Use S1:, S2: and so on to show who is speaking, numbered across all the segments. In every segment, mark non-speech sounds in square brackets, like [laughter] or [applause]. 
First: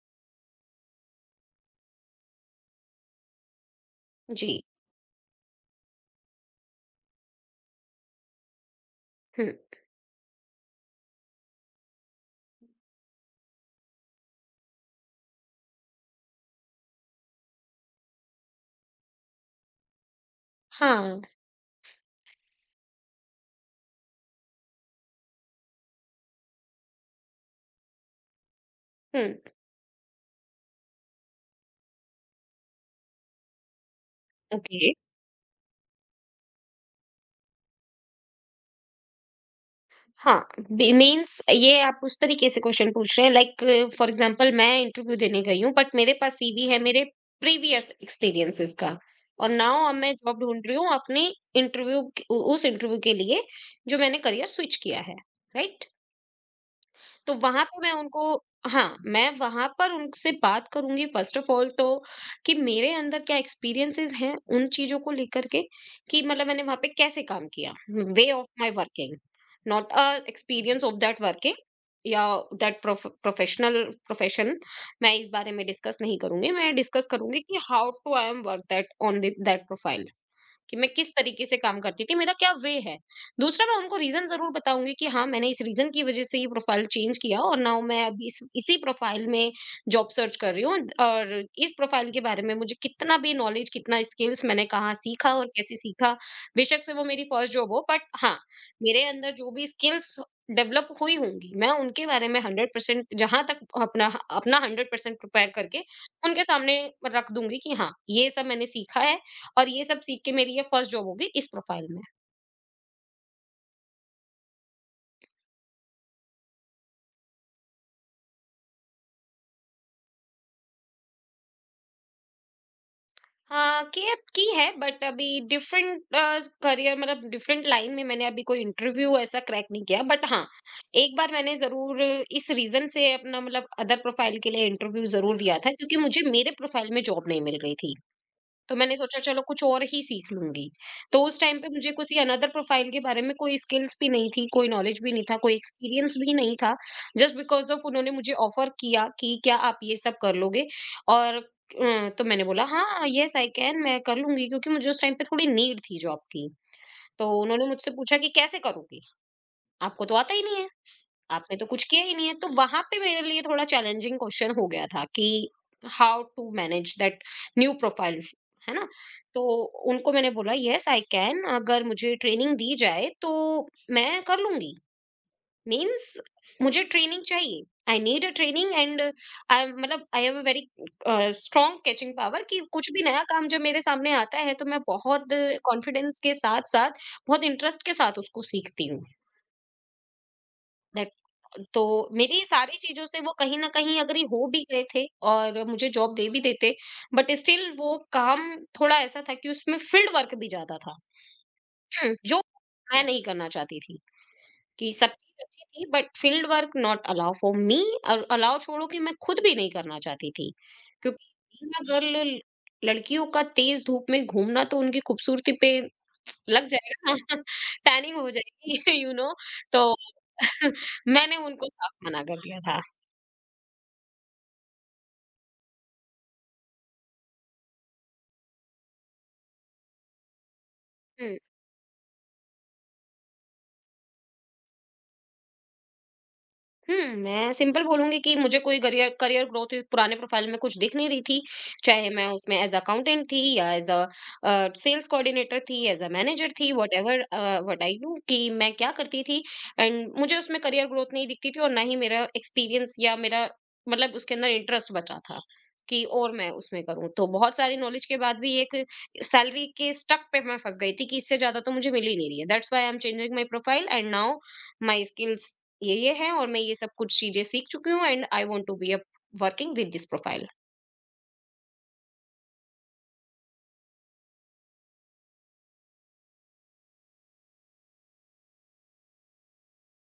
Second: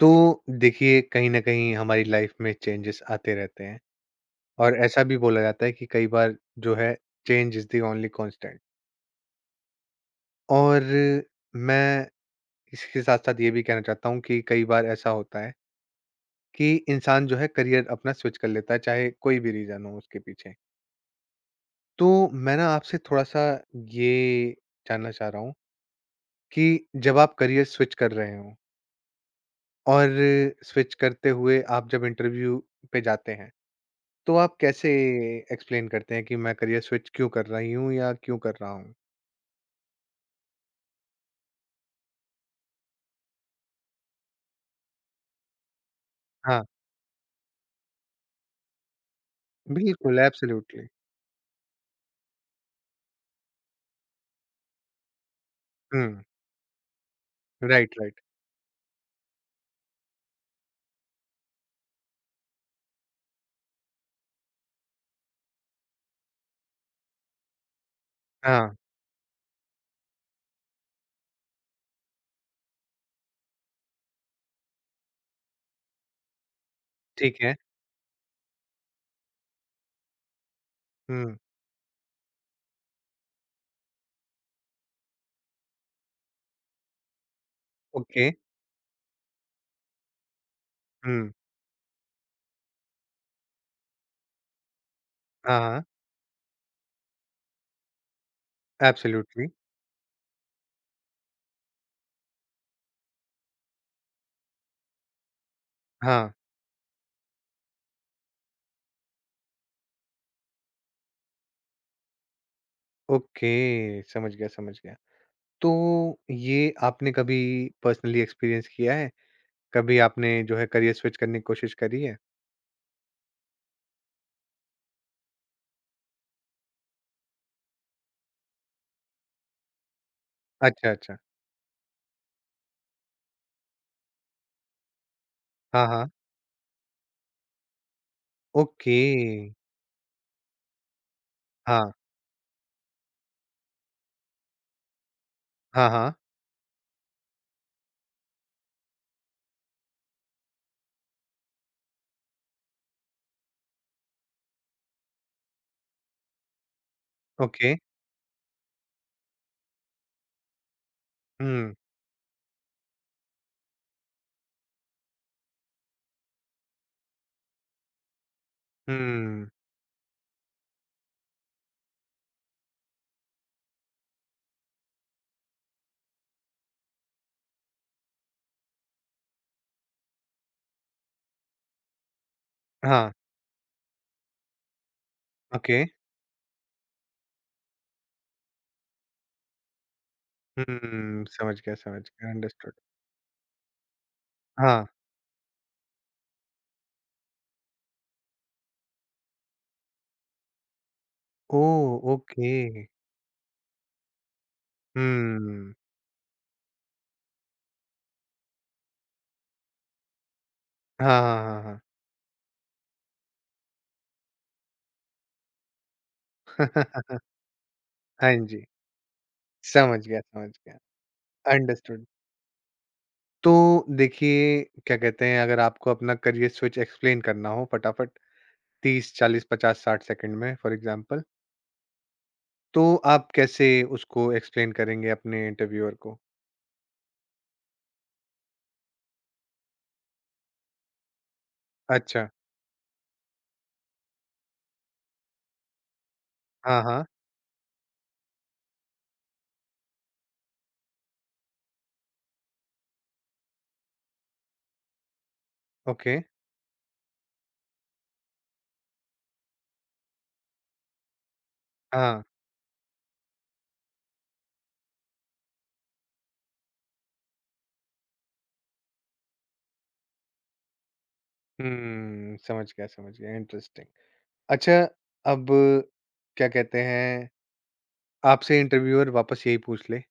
S1: तो देखिए कहीं न कहीं हमारी लाइफ में चेंजेस आते रहते हैं।
S2: जी।
S1: और ऐसा भी बोला जाता है कि कई बार जो है change is the only constant.
S2: हुँ,
S1: और मैं इसके साथ-साथ ये भी कहना चाहता हूँ कि कई बार ऐसा होता है कि इंसान जो है करियर अपना स्विच कर लेता है, चाहे कोई भी रीज़न हो उसके पीछे।
S2: हाँ,
S1: तो मैं ना आपसे थोड़ा-सा ये जानना चाह रहा हूँ कि जब आप करियर स्विच कर रहे हों
S2: हुँ,
S1: और स्विच करते हुए आप जब इंटरव्यू पे जाते हैं तो आप कैसे
S2: ओके,
S1: एक्सप्लेन करते हैं कि मैं करियर स्विच क्यों कर रही हूँ या क्यों कर रहा हूँ?
S2: हाँ, बी मीन्स ये आप उस तरीके से क्वेश्चन पूछ रहे हैं लाइक फॉर एग्ज़ाम्पल मैं इंटरव्यू देने गई हूँ बट मेरे पास
S1: हाँ,
S2: सीवी है मेरे प्रीवियस एक्सपीरियंसेस का। और नाउ अब मैं
S1: बिल्कुल,
S2: जॉब ढूँढ रही
S1: एब्सोल्युटली।
S2: हूँ अपने इंटरव्यू क उ उस इंटरव्यू के लिए जो मैंने करियर स्विच किया है, राइट?
S1: हुँ,
S2: तो वहाँ पे मैं
S1: राइट, राइट।
S2: उनको हाँ, मैं वहाँ पर उनसे बात करूँगी फ़र्स्ट ऑफ़ ऑल तो कि मेरे अंदर क्या एक्सपीरियंसेस हैं उन चीज़ों को लेकर के कि मतलब मैंने वहाँ पे कैसे काम किया, वे ऑफ़ माई
S1: हाँ,
S2: working, not a experience of that working या दैट प्रोफ़ेशनल प्रोफ़ेशन मैं इस बारे में डिस्कस नहीं करूँगी। मैं डिस्कस
S1: ठीक
S2: करूँगी
S1: है।
S2: कि how to I am work that on the that profile. कि मैं किस
S1: हुँ,
S2: तरीके से काम करती थी, मेरा क्या वे है। दूसरा मैं उनको रीज़न ज़रूर बताऊँगी कि हाँ, मैंने इस रीज़न की वज़ह से ये प्रोफ़ाइल चेंज किया और नाउ मैं अब
S1: ओके।
S2: इस इसी प्रोफ़ाइल में जॉब सर्च कर रही हूँ
S1: हुँ,
S2: और इस प्रोफ़ाइल के बारे में मुझे कितना भी नॉलेज, कितना स्किल्स मैंने कहाँ सीखा और
S1: हाँ,
S2: कैसे
S1: हाँ,
S2: सीखा, बेशक से वो मेरी फर्स्ट जॉब हो बट हाँ, मेरे अंदर
S1: एब्सोल्युटली।
S2: जो भी स्किल्स डेवलप हुई होंगी, मैं उनके बारे में 100% जहाँ तक अपना अपना 100% प्रिपेयर करके
S1: हाँ,
S2: उनके सामने रख दूँगी कि हाँ, ये सब मैंने सीखा है और ये सब सीख के मेरी ये फर्स्ट जॉब होगी इस प्रोफाइल में।
S1: ओके, समझ गया, समझ गया। तो ये आपने कभी पर्सनली एक्सपीरियंस किया है? कभी आपने जो है करियर स्विच करने की कोशिश करी है?
S2: हाँ, की है बट अभी डिफरेंट करियर मतलब डिफरेंट लाइन में मैंने अभी कोई इंटरव्यू ऐसा क्रैक नहीं किया बट हाँ,
S1: अच्छा, अच्छा।
S2: एक बार मैंने ज़रूर इस रीज़न से अपना मतलब अदर प्रोफाइल के लिए इंटरव्यू ज़रूर दिया था
S1: हाँ,
S2: क्योंकि
S1: हाँ,
S2: मुझे मेरे प्रोफाइल में जॉब नहीं मिल रही थी। तो
S1: ओके।
S2: मैंने सोचा चलो कुछ और ही सीख लूँगी। तो उस टाइम पे
S1: हाँ,
S2: मुझे किसी अनदर प्रोफ़ाइल के बारे में कोई स्किल्स भी नहीं थी, कोई नॉलेज भी नहीं था, कोई
S1: हाँ, हाँ,
S2: एक्सपीरियंस भी नहीं था। जस्ट बिकॉज़ ऑफ उन्होंने मुझे ऑफ़र किया कि क्या आप ये सब कर लोगे? और तो मैंने बोला हाँ, येस आई कैन मैं कर लूँगी क्योंकि मुझे उस टाइम पे थोड़ी नीड थी जॉब की। तो उन्होंने
S1: ओके।
S2: मुझसे पूछा कि कैसे करोगी? आपको तो आता ही नहीं है। आपने तो
S1: हुँ,
S2: कुछ किया ही नहीं है तो वहां पे मेरे लिए थोड़ा चैलेंजिंग क्वेश्चन हो गया था कि how to manage that new profile है ना। तो
S1: हुँ,
S2: उनको मैंने बोला यस आई कैन अगर मुझे ट्रेनिंग दी जाए तो मैं कर लूंगी मीन्स मुझे ट्रेनिंग चाहिए I need a training and I मतलब I have a very strong catching power कि कुछ भी
S1: हाँ,
S2: नया काम जब मेरे सामने आता है तो मैं बहुत
S1: ओके।
S2: कॉन्फिडेंस के साथ साथ बहुत इंटरेस्ट के साथ उसको सीखती हूँ दैट।
S1: हुँ,
S2: तो
S1: समझ गया,
S2: मेरी
S1: अंडरस्टूड।
S2: सारी चीजों से वो कहीं ना कहीं अग्री हो भी गए
S1: हाँ,
S2: थे और मुझे जॉब दे भी देते बट स्टिल वो काम थोड़ा ऐसा था कि उसमें फील्ड वर्क भी ज्यादा था।
S1: ओह!
S2: जो
S1: ओके,
S2: मैं नहीं करना चाहती थी कि सब चीज अच्छी
S1: हुँ,
S2: थी but field work not allow for me और अलाउ छोड़ो कि मैं खुद भी नहीं करना चाहती थी
S1: हाँ, हाँ,
S2: क्योंकि
S1: हाँ,
S2: गर्ल लड़कियों का तेज धूप में घूमना तो उनकी खूबसूरती पे लग
S1: हाँ।
S2: जाएगा ना
S1: [laughs]
S2: [laughs] टैनिंग हो
S1: हाँ जी,
S2: जाएगी [laughs] तो
S1: समझ
S2: [laughs]
S1: गया,
S2: मैंने उनको साफ
S1: अंडरस्टूड।
S2: मना कर दिया था।
S1: तो देखिए, क्या कहते हैं, अगर आपको अपना करियर स्विच एक्सप्लेन करना हो फटाफट 30, 40, 50, 60 सेकंड में फॉर एग्ज़ाम्पल,
S2: हुँ।
S1: तो आप कैसे उसको एक्सप्लेन करेंगे अपने इंटरव्यूअर को?
S2: हुँ, मैं सिंपल बोलूँगी कि मुझे कोई करियर करियर ग्रोथ पुराने प्रोफ़ाइल में कुछ दिख नहीं रही थी। चाहे
S1: अच्छा,
S2: मैं उसमें एज़ अकाउंटेंट थी या एज़ अ सेल्स कोऑर्डिनेटर थी, एज़ अ मैनेजर थी,
S1: हाँ, हाँ,
S2: व्हाटएवर व्हाट आई डू कि मैं क्या करती थी एंड मुझे उसमें करियर ग्रोथ नहीं दिखती थी और ना ही मेरा एक्सपीरियंस या मेरा मतलब उसके अंदर इंटरेस्ट बचा था कि
S1: ओके,
S2: और मैं उसमें करूँ। तो बहुत सारी नॉलेज के बाद भी एक सैलरी के स्टक पे मैं फँस गई थी कि इससे ज़्यादा तो मुझे मिल ही
S1: हाँ,
S2: नहीं रही है। That's why I am changing my profile and now my skills ये हैं और मैं ये सब कुछ चीजें सीख चुकी हूँ and I want to be a working with this profile.
S1: हुँ, समझ गया, इंटरेस्टिंग। अच्छा, अब क्या कहते हैं आपसे इंटरव्यूअर वापस यही पूछ ले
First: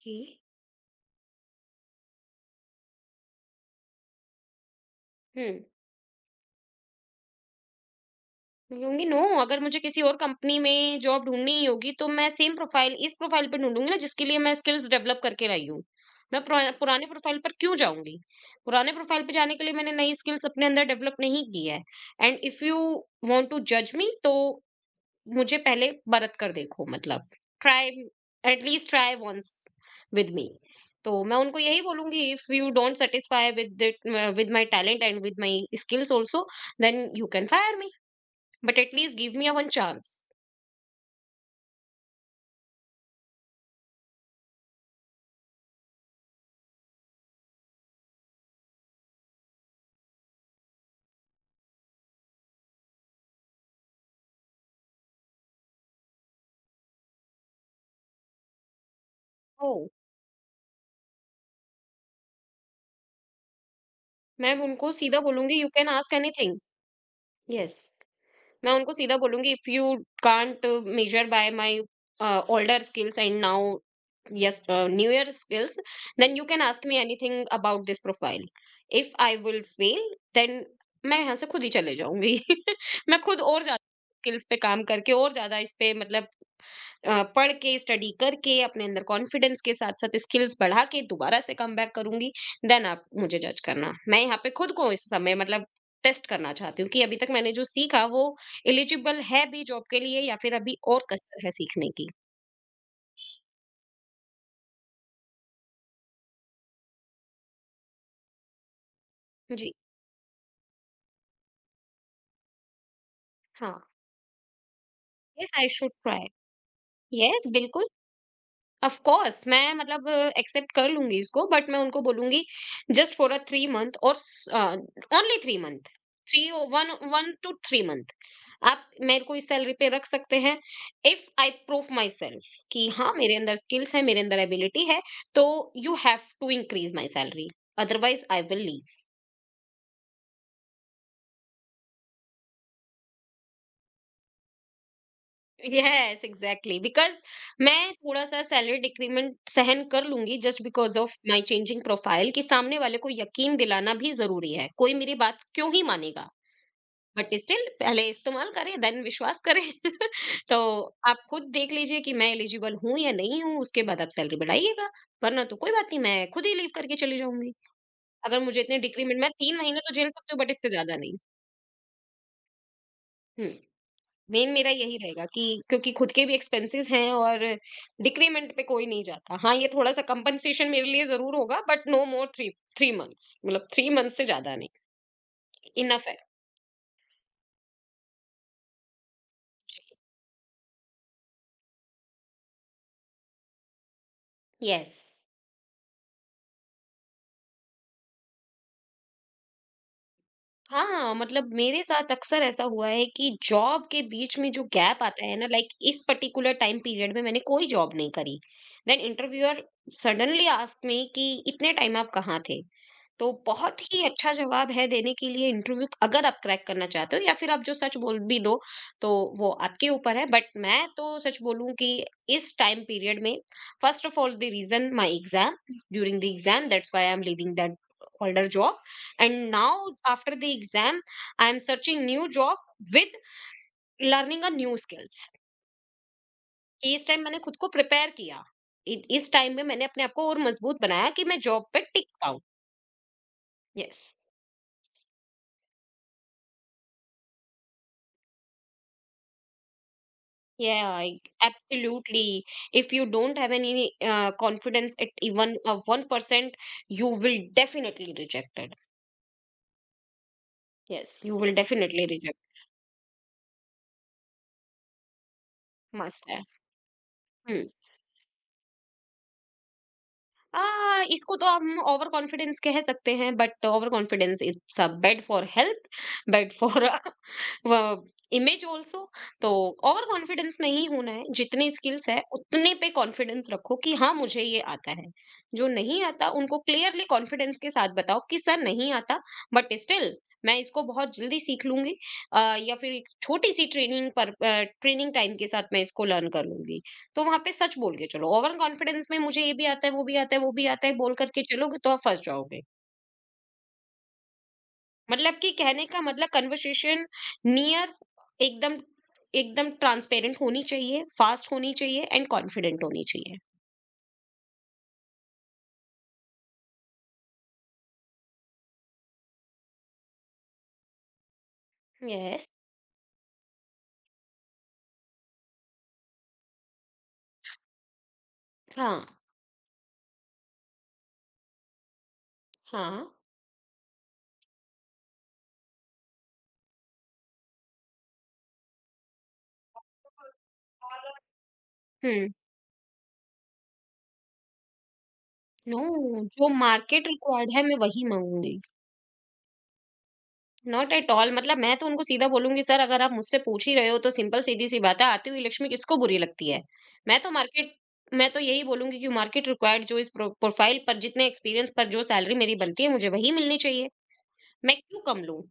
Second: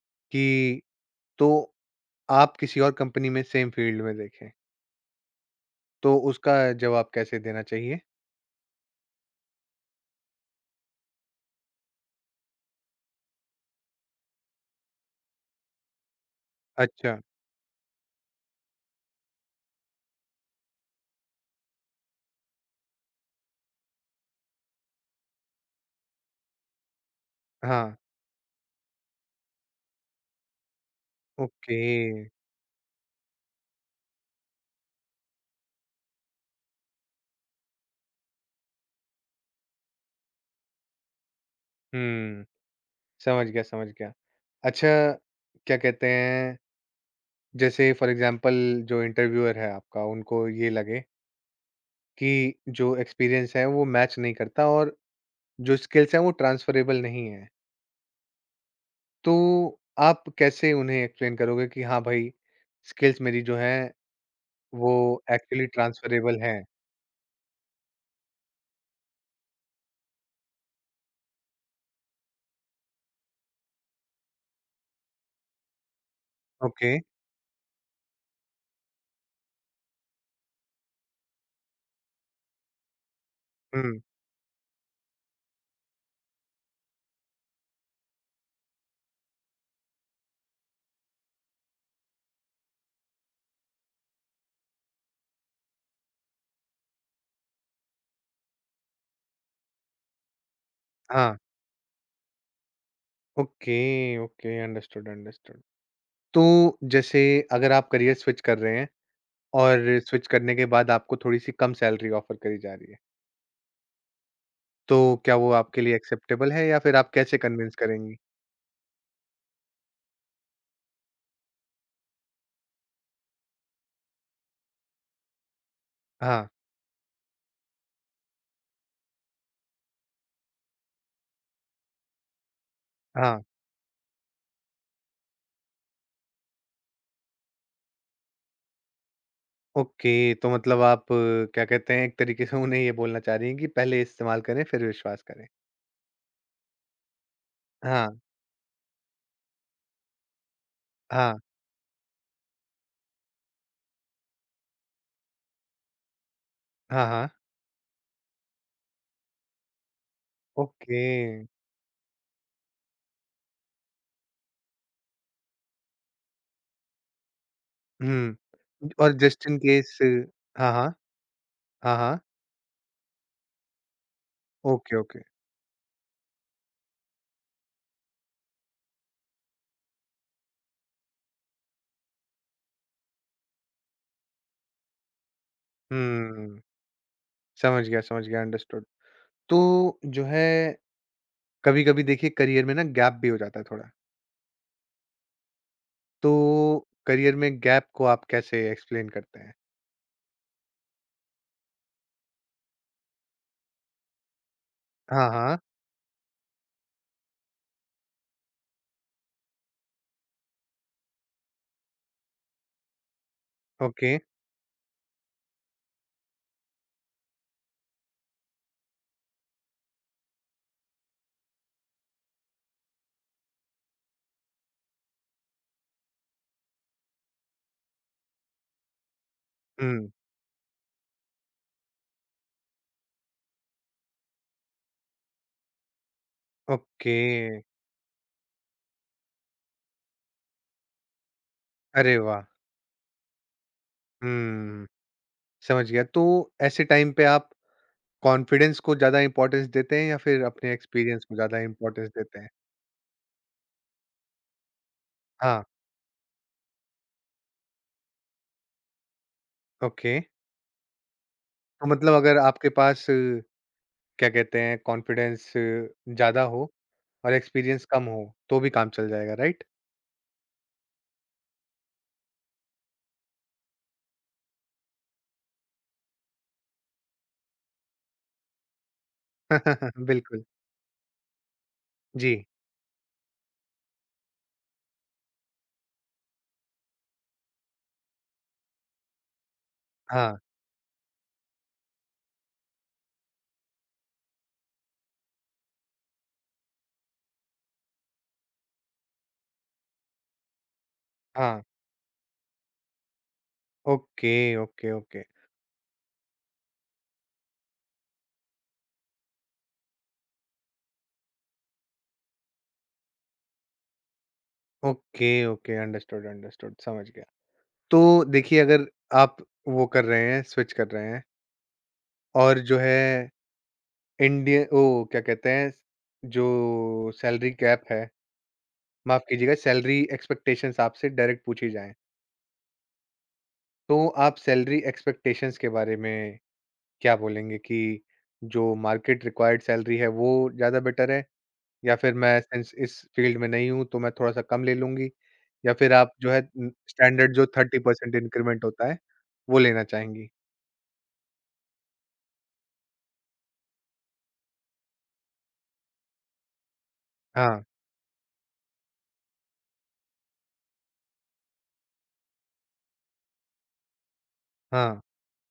S2: जी,
S1: कि तो आप किसी और कंपनी में सेम फील्ड में देखें,
S2: हम्म,
S1: तो उसका जवाब कैसे देना चाहिए?
S2: मैं कहूंगी नो अगर मुझे किसी और कंपनी में जॉब ढूंढनी ही होगी तो मैं सेम प्रोफाइल इस प्रोफाइल पे ढूंढूंगी ना जिसके लिए मैं स्किल्स डेवलप करके लाई हूँ। मैं पुराने
S1: अच्छा,
S2: प्रोफाइल पर क्यों जाऊंगी? पुराने प्रोफाइल पे जाने के लिए मैंने नई स्किल्स अपने अंदर डेवलप नहीं की है and if you want to जज मी तो मुझे पहले बरत कर देखो मतलब ट्राई
S1: हाँ,
S2: at least try once with me. तो मैं उनको
S1: ओके।
S2: यही बोलूंगी if you don't satisfy with it with my talent and with my skills also then you can fire me but at least give me a one chance.
S1: हुँ, समझ गया, समझ गया। अच्छा, क्या कहते हैं, जैसे फॉर एग्ज़ाम्पल जो इंटरव्यूअर है आपका, उनको ये लगे कि जो एक्सपीरियंस है, वो मैच नहीं करता और जो स्किल्स हैं, वो ट्रांसफ़रेबल नहीं हैं। तो
S2: ओ,
S1: आप कैसे उन्हें एक्सप्लेन करोगे कि हाँ भाई, स्किल्स मेरी जो हैं
S2: मैं उनको
S1: वो
S2: सीधा बोलूंगी
S1: actually
S2: you can ask
S1: transferable
S2: anything.
S1: हैं।
S2: यस, मैं उनको सीधा बोलूंगी if you can't measure by my older skills and now yes newer skills then you can ask
S1: okay.
S2: Me anything about this profile. If I will fail then मैं यहाँ से खुद ही चले जाऊंगी [laughs] मैं खुद और ज्यादा
S1: हुँ।
S2: स्किल्स पे काम करके और ज्यादा इस पे मतलब पढ़ के, स्टडी करके, अपने अंदर कॉन्फिडेंस के साथ-साथ स्किल्स बढ़ा के दोबारा से कमबैक करूँगी, देन आप मुझे जज करना। मैं यहाँ पे खुद को इस समय मतलब टेस्ट करना चाहती हूँ कि अभी तक मैंने जो सीखा वो एलिजिबल है भी जॉब के लिए या फिर अभी और
S1: हाँ।
S2: कसर है सीखने की।
S1: Okay, okay. Understood, understood. तो जैसे अगर आप करियर स्विच कर रहे हैं
S2: जी,
S1: और स्विच करने के बाद आपको थोड़ी-सी कम सैलरी ऑफर करी जा रही है,
S2: हाँ।
S1: तो क्या वो
S2: येस आई
S1: आपके
S2: शुड
S1: लिए
S2: ट्राई।
S1: एक्सेप्टेबल है या फिर आप कैसे
S2: येस,
S1: कन्विंस
S2: बिल्कुल।
S1: करेंगी?
S2: ऑफ कोर्स मैं मतलब एक्सेप्ट कर लूंगी इसको बट मैं उनको बोलूंगी just for a three month और ओनली थ्री मंथ थ्री
S1: हाँ,
S2: one one two three month आप मेरे को इस सैलरी पे रख सकते हैं if I proof myself कि हाँ मेरे
S1: हाँ।
S2: अंदर स्किल्स है मेरे अंदर एबिलिटी है तो you have to increase my salary otherwise I will leave.
S1: Okay, तो मतलब आप क्या कहते हैं एक तरीके से उन्हें ये बोलना चाह रही हैं कि पहले इस्तेमाल करें फिर विश्वास करें।
S2: यस एग्जैक्टली बिकॉज मैं
S1: हाँ,
S2: थोड़ा सा सैलरी डिक्रीमेंट सहन कर लूंगी जस्ट बिकॉज ऑफ
S1: हाँ।
S2: माय चेंजिंग प्रोफाइल कि सामने वाले को यकीन दिलाना भी जरूरी है, कोई मेरी बात क्यों ही मानेगा।
S1: हाँ, हाँ।
S2: बट स्टिल पहले इस्तेमाल करें देन विश्वास करें [laughs] तो
S1: ओके।
S2: आप खुद देख लीजिए कि मैं एलिजिबल हूं या नहीं हूं उसके बाद आप सैलरी बढ़ाइएगा वरना तो कोई बात नहीं, मैं खुद ही लीव करके चली जाऊंगी।
S1: हुँ,
S2: अगर मुझे इतने
S1: और
S2: डिक्रीमेंट मैं
S1: जस्ट
S2: तीन
S1: इन
S2: महीने तो
S1: केस
S2: झेल
S1: हाँ,
S2: सकती हूँ बट इससे
S1: हाँ।
S2: ज्यादा नहीं।
S1: हाँ, हाँ।
S2: मेन मेरा
S1: ओके,
S2: यही
S1: ओके।
S2: रहेगा कि क्योंकि खुद के भी एक्सपेंसेस हैं और डिक्रीमेंट पे कोई नहीं जाता। हाँ, ये थोड़ा-सा कंपनसेशन मेरे लिए ज़रूर होगा बट नो मोर 3 मंथ्स मतलब 3 मंथ्स से ज़्यादा नहीं, इनफ है।
S1: हुँ, समझ गया, अंडरस्टूड। तो जो है कभी-कभी देखिए करियर में ना गैप भी हो जाता है थोड़ा,
S2: येस।
S1: तो करियर में गैप को आप कैसे एक्सप्लेन करते हैं?
S2: हाँ, मतलब मेरे साथ अक्सर ऐसा हुआ है कि जॉब के बीच में जो गैप आता
S1: हाँ,
S2: है ना
S1: हाँ,
S2: लाइक इस पर्टिकुलर टाइम पीरियड में मैंने कोई जॉब नहीं करी। Then interviewer suddenly asked me कि इतने टाइम आप कहाँ थे? तो बहुत ही
S1: ओके।
S2: अच्छा जवाब है देने के लिए इंटरव्यू अगर आप क्रैक करना चाहते हो या फिर आप जो सच बोल भी दो तो वो आपके ऊपर है बट मैं तो सच बोलूं कि इस टाइम पीरियड में first of all the reason my exam during the exam that's why I am leaving that older job. And now,
S1: हुँ,
S2: after the exam, I am searching new job with learning a new skills. कि इस
S1: okay.
S2: Time मैंने खुद को prepare किया। इस time में मैंने अपने आप को और मजबूत बनाया कि मैं जॉब पे टिक
S1: अरे
S2: पाऊं।
S1: वाह!
S2: यस।
S1: हुँ, समझ गया। तो ऐसे टाइम पे आप कॉन्फिडेंस को ज़्यादा इम्पोर्टेंस देते हैं या फिर अपने
S2: Yeah, I-
S1: एक्सपीरियंस को ज़्यादा इम्पोर्टेंस देते
S2: absolutely.
S1: हैं?
S2: If you don't have any confidence at even
S1: हाँ,
S2: 1%, you will definitely reject it.
S1: Okay.
S2: Yes, you will
S1: तो
S2: definitely
S1: मतलब
S2: reject.
S1: अगर आपके पास क्या कहते हैं कॉन्फिडेंस
S2: Must
S1: ज़्यादा
S2: have.
S1: हो और
S2: Hmm.
S1: एक्सपीरियंस कम हो, तो भी काम चल जाएगा, राइट?
S2: आ, इसको तो हम ओवर कॉन्फिडेंस कह सकते हैं but over confidence is a bad for health, bad for [laughs] image also. तो
S1: [laughs]
S2: ओवर
S1: बिल्कुल।
S2: कॉन्फिडेंस नहीं होना है, जितने स्किल्स है
S1: जी।
S2: उतने पे कॉन्फिडेंस रखो कि हाँ मुझे ये आता है। जो नहीं आता उनको क्लियरली कॉन्फिडेंस के साथ बताओ कि सर नहीं आता बट स्टिल
S1: हाँ,
S2: मैं इसको बहुत जल्दी सीख लूंगी या फिर एक छोटी सी ट्रेनिंग पर ट्रेनिंग टाइम के साथ मैं इसको लर्न कर लूंगी। तो वहां पे सच बोल के चलो, ओवर कॉन्फिडेंस में मुझे ये भी आता है वो भी आता है वो भी आता है बोल करके
S1: हाँ।
S2: चलोगे तो आप फंस जाओगे।
S1: Okay, okay, okay.
S2: मतलब कि कहने का मतलब कन्वर्सेशन नियर एकदम एकदम ट्रांसपेरेंट होनी चाहिए, फास्ट होनी चाहिए एंड कॉन्फिडेंट होनी चाहिए।
S1: ओके, ओके, अंडरस्टूड, अंडरस्टूड, समझ गया। तो देखिए, अगर आप वो कर रहे हैं, स्विच कर रहे हैं
S2: यस।
S1: और जो है क्या कहते हैं, जो सैलरी कैप है,
S2: हाँ,
S1: माफ़ कीजिएगा, सैलरी एक्सपेक्टेशंस आपसे डायरेक्ट पूछी जाएँ,
S2: हाँ।
S1: तो आप सैलरी एक्सपेक्टेशंस के बारे में क्या बोलेंगे कि जो मार्केट रिक्वायर्ड सैलरी है, वो ज़्यादा बेटर है या फिर
S2: हुँ,
S1: मैं सिंस इस फ़ील्ड में नहीं हूँ, तो मैं थोड़ा-सा कम ले लूँगी या
S2: नो
S1: फिर आप जो है
S2: जो मार्केट
S1: स्टैंडर्ड जो
S2: रिक्वायर्ड है मैं वही
S1: 30%
S2: माँगूँगी।
S1: इंक्रीमेंट होता है, वो लेना चाहेंगी?
S2: नॉट एट ऑल मतलब मैं तो उनको सीधा बोलूँगी सर अगर आप मुझसे पूछ ही रहे हो तो सिंपल सीधी-सी बात है, आती हुई लक्ष्मी किसको बुरी लगती है? मैं तो
S1: हाँ,
S2: मार्केट मैं तो यही बोलूँगी कि मार्केट रिक्वायर्ड जो इस प्रोफाइल पर जितने एक्सपीरियंस पर जो सैलरी मेरी बनती है मुझे वही मिलनी चाहिए। मैं
S1: हाँ।
S2: क्यों कम लूँ?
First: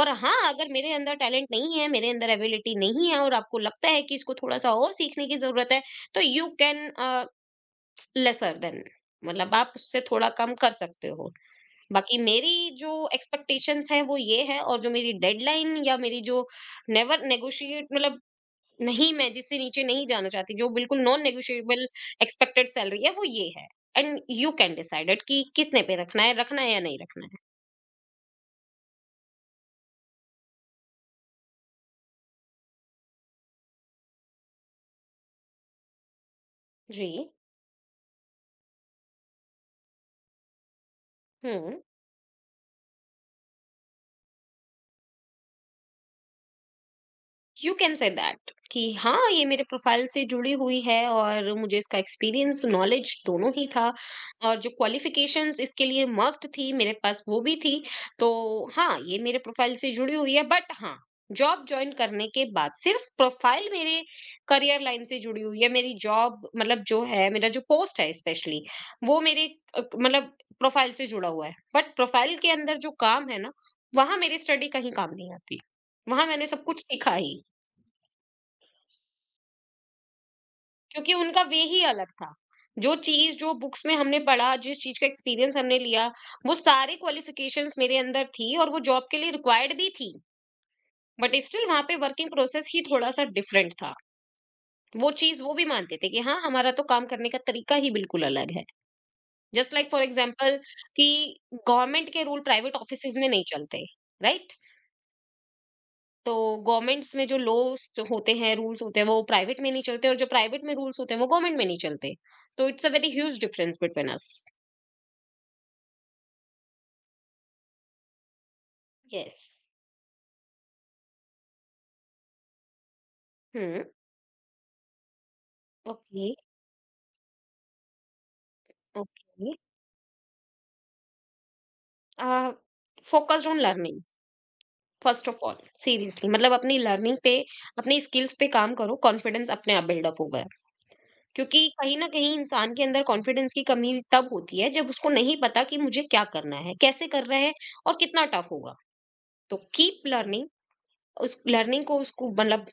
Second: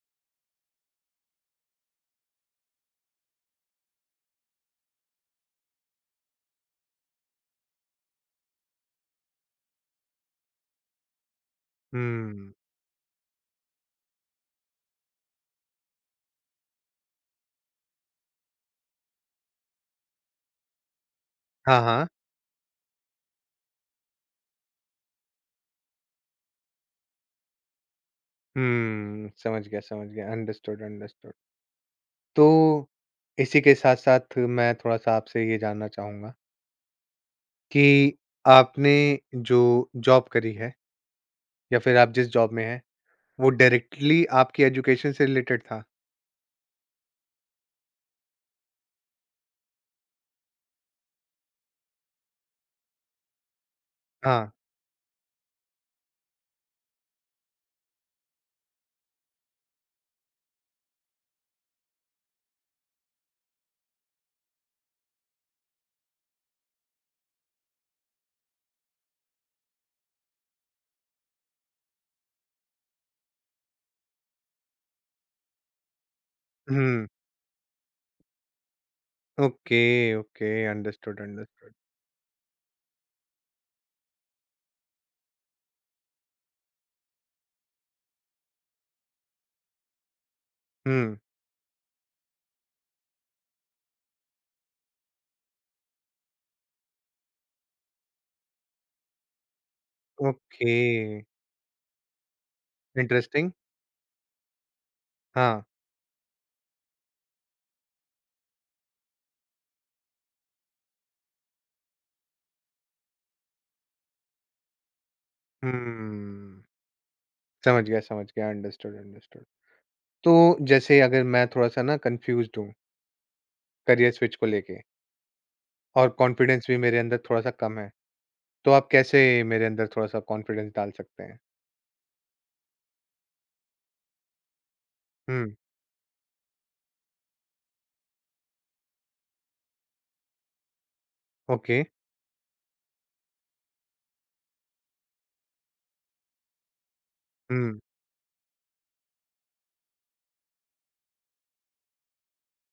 S2: और हाँ, अगर मेरे अंदर टैलेंट नहीं है, मेरे अंदर एबिलिटी नहीं है और आपको लगता है कि इसको थोड़ा-सा और सीखने की ज़रूरत है, तो यू कैन लेसर देन मतलब आप उससे थोड़ा कम कर सकते हो। बाकी मेरी
S1: हुँ।
S2: जो एक्सपेक्टेशंस हैं वो ये है और जो मेरी डेडलाइन या मेरी जो नेवर नेगोशिएट मतलब नहीं मैं जिससे नीचे नहीं जाना चाहती, जो बिल्कुल नॉन
S1: हाँ,
S2: नेगोशिएबल
S1: हाँ।
S2: एक्सपेक्टेड सैलरी है वो ये है and you can decide it कि किसने पे रखना है या नहीं रखना है।
S1: हुँ, समझ गया, समझ गया। Understood, understood. तो इसी के साथ-साथ मैं थोड़ा-सा आपसे ये जानना चाहूँगा
S2: जी।
S1: कि आपने जो जॉब करी है या
S2: हुँ।
S1: फिर आप जिस जॉब में हैं, वो डायरेक्टली आपकी एजुकेशन से रिलेटेड था?
S2: यू कैन से दैट कि हाँ ये मेरे प्रोफाइल से जुड़ी हुई है और मुझे इसका एक्सपीरियंस नॉलेज दोनों ही था
S1: हाँ।
S2: और जो क्वालिफिकेशंस इसके लिए मस्ट थी मेरे पास वो भी थी, तो हाँ ये मेरे प्रोफाइल से जुड़ी हुई है बट हाँ जॉब ज्वाइन करने के बाद सिर्फ प्रोफाइल मेरे करियर लाइन से जुड़ी हुई है। मेरी जॉब मतलब जो है मेरा जो पोस्ट है स्पेशली वो मेरे मतलब प्रोफाइल से जुड़ा हुआ है बट प्रोफाइल के अंदर जो काम है ना, वहां मेरी स्टडी कहीं काम नहीं आती। वहां मैंने सब कुछ
S1: हुँ।
S2: सीखा ही,
S1: ओके, ओके।
S2: क्योंकि
S1: अंडरस्टूड,
S2: उनका वे
S1: अंडरस्टूड।
S2: ही अलग था। जो चीज़ जो बुक्स में हमने पढ़ा, जिस चीज़ का एक्सपीरियंस हमने लिया, वो सारे क्वालिफ़िकेशंस मेरे अंदर थी और वो जॉब के लिए रिक्वायर्ड भी थी।
S1: हुँ,
S2: बट स्टिल वहाँ पे वर्किंग प्रोसेस ही थोड़ा-सा डिफरेंट था। वो चीज़ वो भी मानते थे कि हाँ, हमारा तो काम करने का तरीका ही बिल्कुल अलग है। Just like for example
S1: okay,
S2: कि गवर्नमेंट के रूल प्राइवेट ऑफ़िसेज़ में नहीं
S1: इंटरेस्टिंग।
S2: चलते, राइट?
S1: हाँ,
S2: तो गवर्नमेंट्स में जो लॉस होते हैं, रूल्स होते हैं, वो प्राइवेट में नहीं चलते और जो प्राइवेट में रूल्स होते हैं वो गवर्नमेंट में नहीं चलते। तो it's a very huge difference between us.
S1: हुँ, समझ गया, अंडरस्टूड, अंडरस्टूड।
S2: yes।
S1: तो जैसे अगर मैं थोड़ा-सा ना कन्फ्यूज़्ड हूँ
S2: हम्म।
S1: करियर स्विच को लेके और
S2: ओके
S1: कॉन्फिडेंस भी मेरे अंदर थोड़ा-सा कम है, तो आप कैसे
S2: ओके।
S1: मेरे अंदर थोड़ा-सा कॉन्फिडेंस डाल सकते हैं?
S2: Focused on learning, first of
S1: hmm,
S2: all. Seriously मतलब अपनी लर्निंग पे, अपनी स्किल्स पे काम करो, कॉन्फिडेंस अपने आप बिल्डअप होगा। क्योंकि
S1: ओके,
S2: कहीं ना कहीं इंसान के अंदर कॉन्फिडेंस की कमी तब होती है जब उसको नहीं पता कि मुझे क्या करना है, कैसे करना है
S1: हुँ,
S2: और कितना टफ होगा। तो कीप लर्निंग, उस लर्निंग को उसको मतलब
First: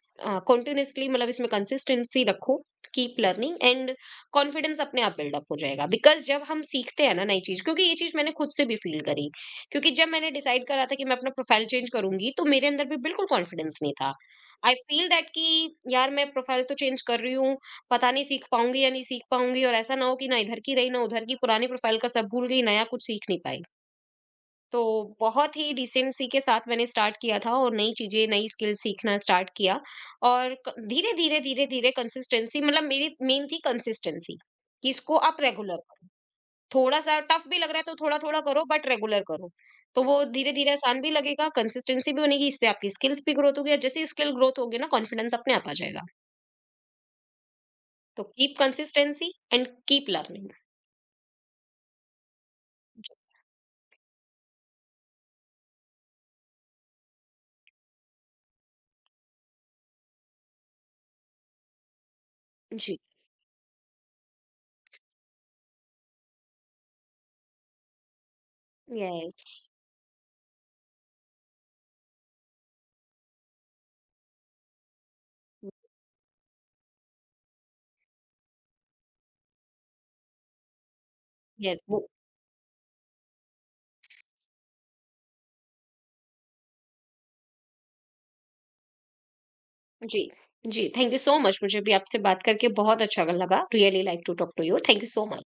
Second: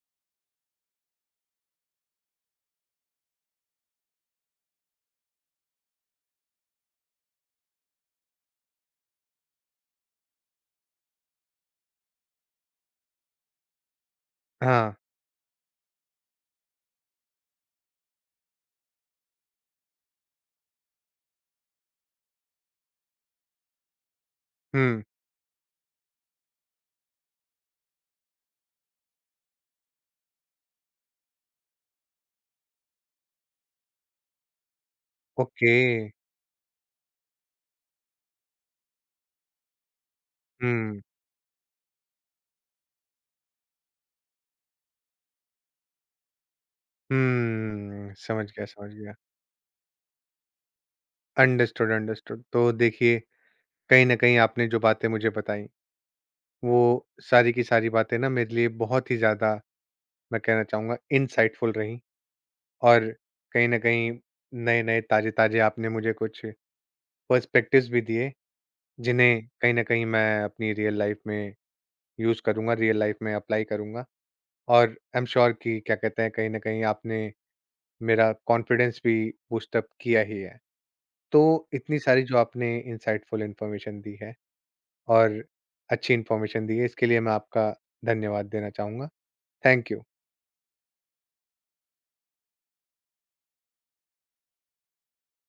S2: कंटिन्यूअसली मतलब इसमें कंसिस्टेंसी रखो। कीप लर्निंग एंड कॉन्फिडेंस अपने आप बिल्डअप हो जाएगा, बिकॉज जब हम सीखते हैं ना नई चीज, क्योंकि ये चीज मैंने खुद से भी फील करी। क्योंकि जब मैंने डिसाइड करा था कि मैं अपना प्रोफाइल चेंज करूंगी, तो मेरे अंदर भी बिल्कुल कॉन्फिडेंस नहीं था। आई
S1: हाँ,
S2: फील दैट कि यार मैं प्रोफाइल तो चेंज कर रही हूँ, पता नहीं सीख पाऊंगी या नहीं सीख पाऊंगी, और ऐसा ना हो कि ना इधर की रही ना उधर की, पुरानी प्रोफाइल का सब भूल गई, नया कुछ सीख नहीं पाई। तो
S1: हुँ,
S2: बहुत ही डिसेंसी के साथ मैंने स्टार्ट किया था और नई चीजें नई स्किल सीखना स्टार्ट किया और धीरे धीरे धीरे धीरे कंसिस्टेंसी मतलब मेरी मेन थी कंसिस्टेंसी, कि इसको आप
S1: ओके,
S2: रेगुलर करो। थोड़ा सा टफ भी लग रहा है तो थोड़ा थोड़ा करो बट रेगुलर करो। तो वो धीरे धीरे
S1: हुँ,
S2: आसान भी लगेगा, कंसिस्टेंसी भी बनेगी, इससे आपकी स्किल्स भी ग्रोथ होगी और जैसे स्किल ग्रोथ होगी ना, कॉन्फिडेंस अपने आप आ जाएगा।
S1: हुँ,
S2: तो
S1: समझ
S2: कीप
S1: गया, समझ गया।
S2: Consistency and keep learning.
S1: Understood, understood. तो देखिए, कहीं न कहीं आपने जो बातें मुझे बताई वो सारी की सारी बातें ना मेरे लिए बहुत ही ज़्यादा मैं कहना चाहूँगा इनसाइटफुल रहीं
S2: जी।
S1: और कहीं न कहीं नए-नए, ताज़े-ताज़े आपने मुझे कुछ पर्सपेक्टिव्स भी दिए,
S2: यस।
S1: जिन्हें कहीं न कहीं मैं अपनी रियल लाइफ़ में यूज़ करूँगा, रियल लाइफ़ में अप्लाई करूँगा और आई एम श्योर कि क्या कहते हैं, कहीं न कहीं आपने मेरा कॉन्फिडेंस भी बूस्ट अप किया ही है। तो
S2: यस।
S1: इतनी सारी जो आपने इनसाइटफुल इन्फॉर्मेशन दी है और अच्छी इन्फॉर्मेशन दी है, इसके लिए मैं आपका धन्यवाद देना चाहूँगा। Thank you.
S2: जी, जी, थैंक यू सो मच, मुझे भी आपसे बात करके बहुत अच्छा लगा। Really like to talk to you. Thank you so much.